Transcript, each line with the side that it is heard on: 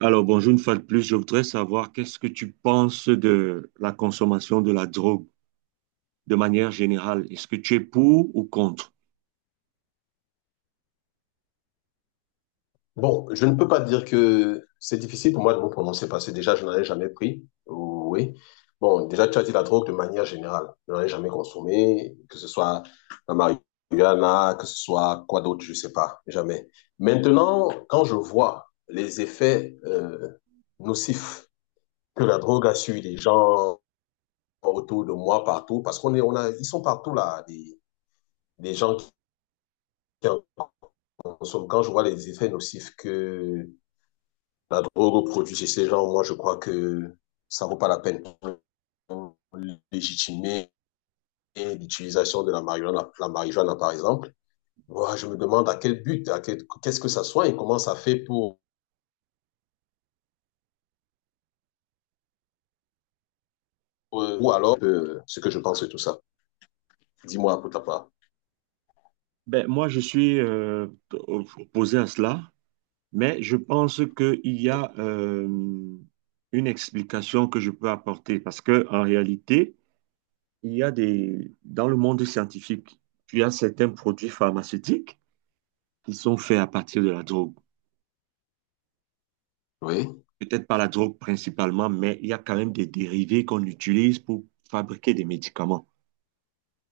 right: Alors, bonjour une fois de plus. Je voudrais savoir qu'est-ce que tu penses de la consommation de la drogue de manière générale. Est-ce que tu es pour ou contre?
left: Bon, je ne peux pas dire que c'est difficile pour moi de me prononcer parce que déjà, je n'en ai jamais pris. Oui. Bon, déjà, tu as dit la drogue de manière générale. Je n'en ai jamais consommé, que ce soit la marijuana, que ce soit quoi d'autre, je ne sais pas, jamais. Maintenant, quand je vois les effets nocifs que la drogue a sur les gens autour de moi, partout, parce qu'on est, on a, ils sont partout là, des gens qui en consomment. Quand je vois les effets nocifs que la drogue aux produits chez ces gens, moi, je crois que ça ne vaut pas la peine de légitimer l'utilisation de la marijuana, par exemple. Moi, je me demande à quel but, à quel, qu'est-ce que ça soigne, comment ça fait pour, ou alors ce que je pense de tout ça. Dis-moi pour ta part.
right: Ben, moi, je suis opposé à cela, mais je pense qu'il y a une explication que je peux apporter parce que en réalité, il y a dans le monde scientifique, il y a certains produits pharmaceutiques qui sont faits à partir de la drogue.
left: Oui,
right: Peut-être pas la drogue principalement, mais il y a quand même des dérivés qu'on utilise pour fabriquer des médicaments.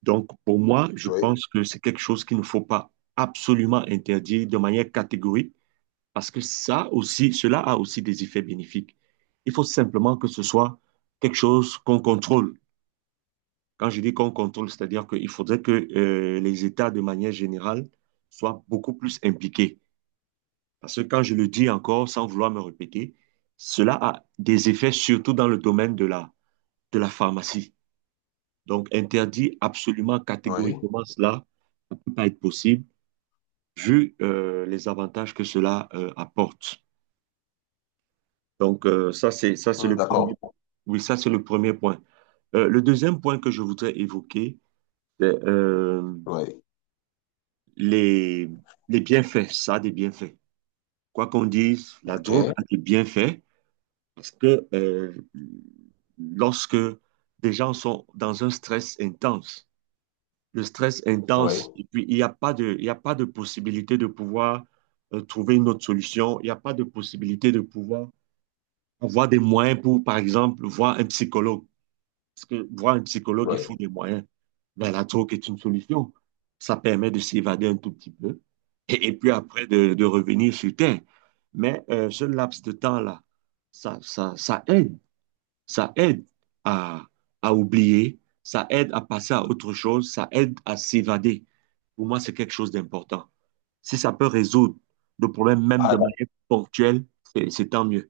right: Donc, pour moi, je
left: oui,
right: pense que c'est quelque chose qu'il ne faut pas absolument interdire de manière catégorique, parce que ça aussi, cela a aussi des effets bénéfiques. Il faut simplement que ce soit quelque chose qu'on contrôle. Quand je dis qu'on contrôle, c'est-à-dire qu'il faudrait que les États, de manière générale, soient beaucoup plus impliqués. Parce que quand je le dis encore, sans vouloir me répéter, cela a des effets surtout dans le domaine de de la pharmacie. Donc, interdit absolument
left: oui.
right: catégoriquement cela, ça ne peut pas être possible, vu les avantages que cela apporte. Donc, ça, c'est le premier
left: D'accord.
right: point. Oui, ça, c'est le premier point. Le deuxième point que je voudrais évoquer, c'est
left: Oui.
right: les, les bienfaits. Ça a des bienfaits. Quoi qu'on dise, la drogue
left: OK.
right: a des bienfaits. Parce que lorsque des gens sont dans un stress intense, le stress
left: Oui,
right: intense, et puis il n'y a pas de, il y a pas de possibilité de pouvoir trouver une autre solution, il n'y a pas de possibilité de pouvoir avoir des moyens pour, par exemple, voir un psychologue. Parce que voir un psychologue, il
left: oui.
right: faut des moyens. Ben, la drogue est une solution. Ça permet de s'évader un tout petit peu et puis après de revenir sur Terre. Mais ce laps de temps-là, ça aide. Ça aide à, à oublier, ça aide à passer à autre chose, ça aide à s'évader. Pour moi, c'est quelque chose d'important. Si ça peut résoudre le problème même
left: Ah,
right: de manière ponctuelle, c'est tant mieux.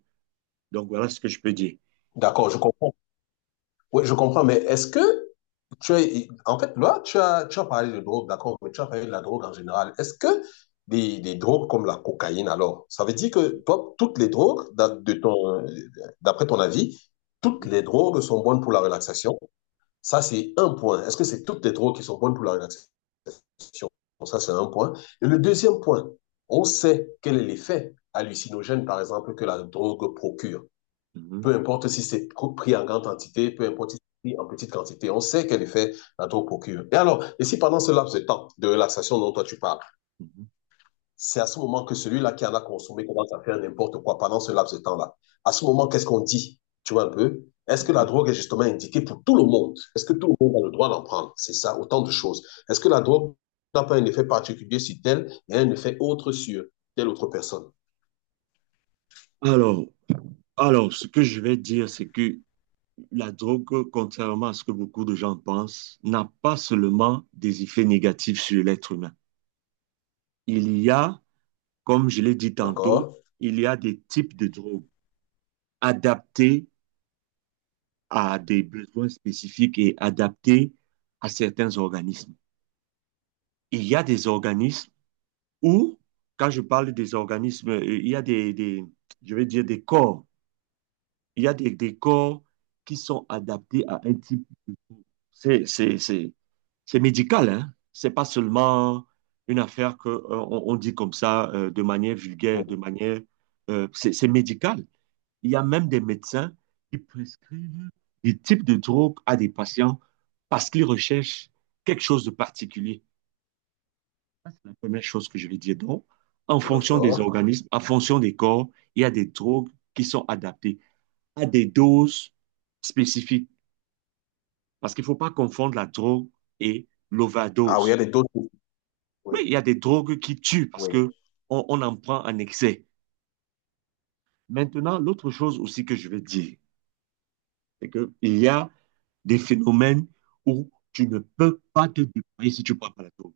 right: Donc voilà ce que je peux dire.
left: d'accord, je comprends. Oui, je comprends, mais est-ce que tu es- en fait, là, tu as parlé de drogue, d'accord, mais tu as parlé de la drogue en général. Est-ce que des drogues comme la cocaïne, alors, ça veut dire que toi, toutes les drogues, d'a- de ton, d'après ton avis, toutes
right: Mhm,
left: les drogues sont bonnes pour la relaxation? Ça, c'est un point. Est-ce que c'est toutes les drogues qui sont bonnes pour la relaxation? Bon, ça, c'est un point. Et le deuxième point, on sait quel est l'effet hallucinogène, par exemple, que la drogue procure.
right: mhm,
left: Peu importe si c'est pris en grande quantité, peu importe si c'est pris en petite quantité, on sait quel effet la drogue procure. Et alors, et si pendant ce laps de temps de relaxation dont toi tu parles, c'est à ce moment que celui-là qui en a consommé commence à faire n'importe quoi pendant ce laps de temps-là. À ce moment, qu'est-ce qu'on dit? Tu vois un peu? Est-ce que
right: mhm,
left: la
right: mhm.
left: drogue est justement indiquée pour tout le monde? Est-ce que tout le monde a le droit d'en prendre? C'est ça, autant de choses. Est-ce que la drogue n'a pas un effet particulier sur tel et un effet autre sur telle autre personne?
right: Alors, alors, ce que je vais dire, c'est que la drogue, contrairement à ce que beaucoup de gens pensent, n'a pas seulement des effets négatifs sur l'être humain. Il y a, comme je l'ai dit tantôt,
left: D'accord?
right: il y a des types de drogues, adapté à des besoins spécifiques et adapté à certains organismes. Il y a des organismes où, quand je parle des organismes, il y a je vais dire des corps. Il y a des corps qui sont adaptés à un type. C'est, c'est, c'est, c'est médical, hein. C'est pas seulement une affaire que, on, dit comme ça, de manière vulgaire, de manière, c'est médical. Il y a même des médecins qui prescrivent des types de drogues à des patients parce qu'ils recherchent quelque chose de particulier. Ça, c'est la première chose que je vais dire. Donc, en fonction des
left: D'accord.
right: organismes, en fonction des corps, il y a des drogues qui sont adaptées à des doses spécifiques. Parce qu'il ne faut pas confondre la drogue et
left: Ah oui, il y a
right: l'overdose.
left: des doses.
right: Oui,
left: Oui,
right: il y a des drogues qui tuent parce
left: oui.
right: que on en prend en excès. Maintenant, l'autre chose aussi que je vais dire, c'est qu'il y a des phénomènes où tu ne peux pas te déployer si tu ne prends pas la tour.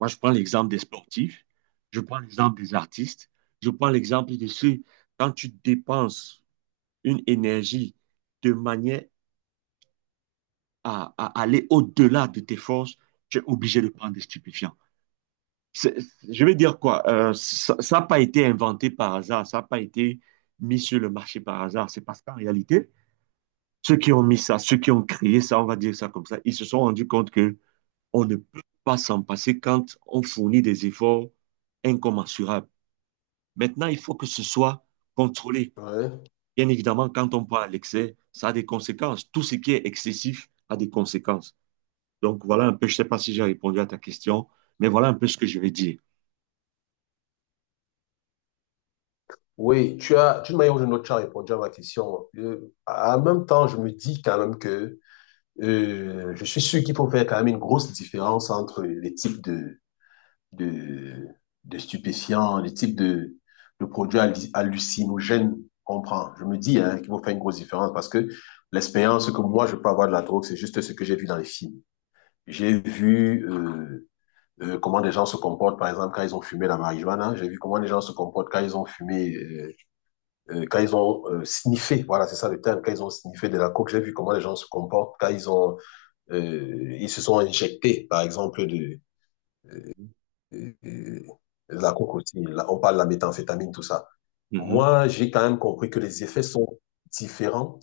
right: Moi, je prends l'exemple des sportifs, je prends l'exemple des artistes, je prends l'exemple de ceux, quand tu dépenses une énergie de manière à aller au-delà de tes forces, tu es obligé de prendre des stupéfiants. C'est- je vais dire quoi, ça n'a pas été inventé par hasard, ça n'a pas été mis sur le marché par hasard. C'est parce qu'en réalité, ceux qui ont mis ça, ceux qui ont créé ça, on va dire ça comme ça, ils se sont rendus compte que On ne peut pas s'en passer quand on fournit des efforts incommensurables. Maintenant, il faut que ce soit contrôlé.
left: Ouais.
right: Bien évidemment, quand on prend à l'excès, ça a des conséquences. Tout ce qui est excessif a des conséquences. Donc voilà un peu, je ne sais pas si j'ai répondu à ta question, mais voilà un peu ce que je vais dire.
left: Oui, tu as, d'une manière ou d'une autre, tu as répondu à ma question. En même temps, je me dis quand même que je suis sûr qu'il faut faire quand même une grosse différence entre les types de, de stupéfiants, les types de produits hallu- hallucinogènes qu'on prend. Je me dis hein, qu'il faut faire une grosse différence parce que l'expérience que moi, je peux avoir de la drogue, c'est juste ce que j'ai vu dans les films. J'ai vu comment des gens se comportent, par exemple, quand ils ont fumé la marijuana. J'ai vu comment les gens se comportent quand ils ont fumé quand ils ont sniffé, voilà, c'est ça le terme, quand ils ont sniffé de la coke, j'ai vu comment les gens se comportent, quand ils ont, ils se sont injectés, par exemple, euh, euh, de la coke aussi, là, on parle de la méthamphétamine, tout ça.
right: Mhm,
left: Moi, j'ai quand même compris que les effets sont différents.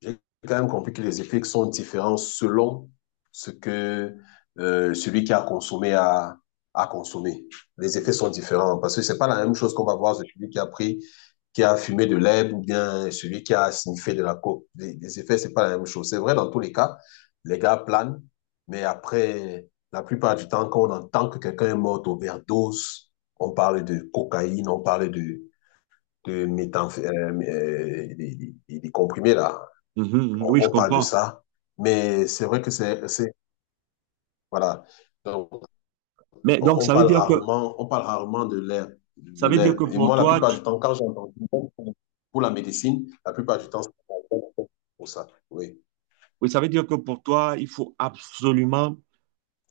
left: J'ai quand même compris que les effets sont différents selon ce que celui qui a consommé a, a consommé. Les effets sont différents parce que c'est pas la même chose qu'on va voir celui qui a pris, qui a fumé de l'herbe ou bien celui qui a sniffé de la coke. Les effets, c'est pas la même chose. C'est vrai dans tous les cas, les gars planent, mais après, la plupart du temps, quand on entend que quelqu'un est mort d'overdose, on parle de cocaïne, on parle de méthamph- des comprimés là.
right: mhm, mhm. Oui, je
left: On parle de
right: comprends.
left: ça, mais c'est vrai que c'est- voilà. Donc,
right: Mais donc, ça veut dire que,
left: on parle rarement de l'herbe,
right: ça
left: de
right: veut dire que
left: l'herbe. Et
right: pour
left: moi, la
right: toi,
left: plupart
right: tu-
left: du temps, quand j'entends pour la médecine, la plupart du temps, c'est pour ça. Oui.
right: oui, ça veut dire que pour toi, il faut absolument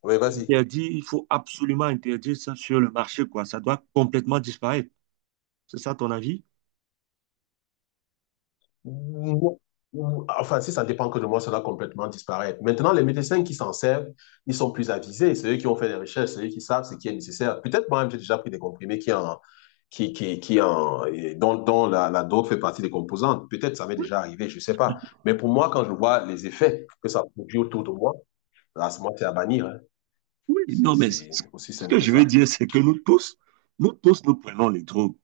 left: Oui, vas-y.
right: interdire, il faut absolument interdire ça sur le marché, quoi. Ça doit complètement disparaître. C'est ça ton avis?
left: Ou- ou- enfin, si ça ne dépend que de moi, ça va complètement disparaître. Maintenant, les médecins qui s'en servent, ils sont plus avisés. C'est eux qui ont fait des recherches, c'est eux qui savent ce qui est nécessaire. Peut-être moi-même, j'ai déjà pris des comprimés qui en, qui, qui en, et dont, dont la, la drogue fait partie des composantes. Peut-être ça m'est
right: Oui,
left: déjà arrivé, je ne sais pas. Mais pour moi, quand je vois les effets que ça produit autour de moi, là, c'est- moi, c'est à bannir. Hein.
right: oui, non, mais c-
left: C'est aussi
right: ce
left: simple
right: que
left: que
right: je veux
left: ça.
right: dire, c'est que nous tous, nous tous, nous prenons les drogues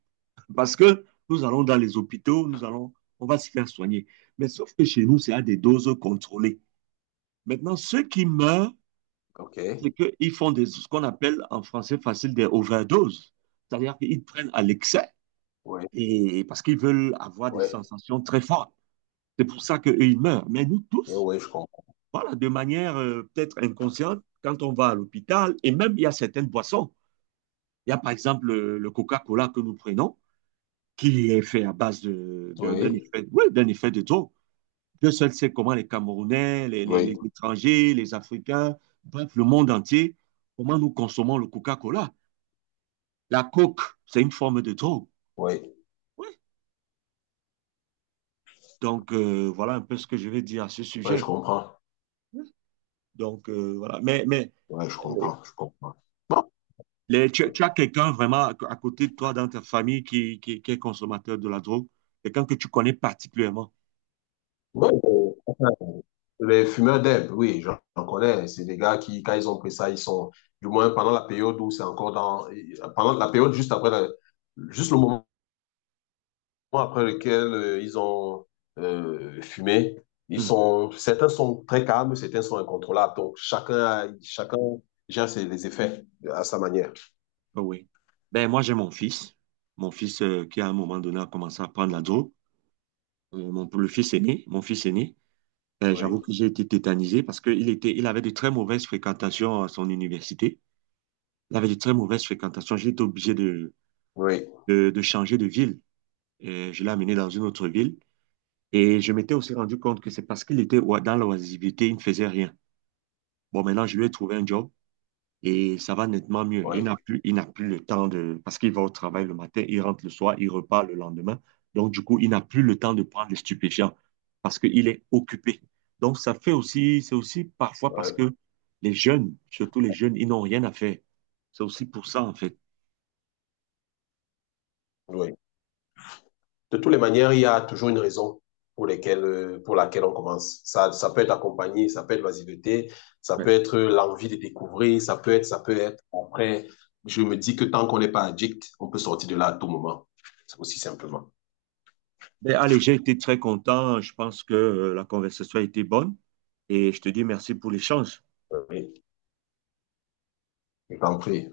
right: parce que nous allons dans les hôpitaux, nous allons, on va se faire soigner. Mais sauf que chez nous, c'est à des doses contrôlées. Maintenant, ceux qui meurent,
left: OK.
right: c'est qu'ils font ce qu'on appelle en français facile des overdoses. C'est-à-dire qu'ils prennent à l'excès
left: Oui,
right: et parce qu'ils veulent avoir des
left: oui,
right: sensations très fortes. C'est pour ça qu'eux, ils meurent. Mais nous
left: oui,
right: tous,
left: oui, je comprends.
right: voilà, de manière peut-être inconsciente, quand on va à l'hôpital, et même il y a certaines boissons. Il y a par exemple le Coca-Cola que nous prenons, qui est fait à base d'un
left: Oui,
right: effet, oui, d'un effet de taux. Dieu seul sait comment les Camerounais, les
left: oui,
right: étrangers, les Africains, bref, le monde entier, comment nous consommons le Coca-Cola. La coke, c'est une forme de drogue.
left: oui,
right: Oui. Donc, voilà un peu ce que je vais dire à ce
left: oui,
right: sujet,
left: je
right: quoi.
left: comprends.
right: Oui. Donc, voilà. Mais
left: Ouais, je
right: les-
left: comprends, je comprends. Bon,
right: tu as quelqu'un vraiment à côté de toi dans ta famille qui est consommateur de la drogue, quelqu'un que tu connais particulièrement.
left: ouais, enfin, les fumeurs d'herbe, oui, j'en connais. C'est des gars qui, quand ils ont pris ça, ils sont, du moins pendant la période où c'est encore dans, pendant la période juste après, la- juste le moment après lequel ils ont fumé, ils sont, certains sont très calmes, certains sont incontrôlables. Donc chacun, a- chacun gère ses, les effets à sa manière.
right: Oh oui. Ben, moi, j'ai mon fils. Mon fils qui, à un moment donné, a commencé à prendre la drogue. Le fils aîné, mon fils aîné. Ben,
left: Oui,
right: j'avoue que j'ai été tétanisé parce qu'il était, il avait de très mauvaises fréquentations à son université. Il avait de très mauvaises fréquentations. J'ai été obligé
left: oui,
right: de changer de ville. Je l'ai amené dans une autre ville. Et je m'étais aussi rendu compte que c'est parce qu'il était oi- dans l'oisiveté, il ne faisait rien. Bon, maintenant, je lui ai trouvé un job. Et ça va nettement mieux.
left: oui,
right: Il n'a plus le temps de... Parce qu'il va au travail le matin, il rentre le soir, il repart le lendemain. Donc, du coup, il n'a plus le temps de prendre les stupéfiants parce qu'il est occupé. Donc, ça fait aussi, c'est aussi parfois parce
left: oui,
right: que les jeunes, surtout les jeunes, ils n'ont rien à faire. C'est aussi pour ça, en fait.
left: oui. De toutes les manières, il y a toujours une raison pour, lesquelles, pour laquelle on commence. Ça peut être accompagné, ça peut être l'asiveté, ça
right: Ouais.
left: peut être l'envie de découvrir, ça peut être après. Je me dis que tant qu'on n'est pas addict, on peut sortir de là à tout moment. Aussi simplement.
right: Mais allez, j'ai été très content. Je pense que la conversation a été bonne et je te dis merci pour l'échange.
left: Oui, je t'en prie.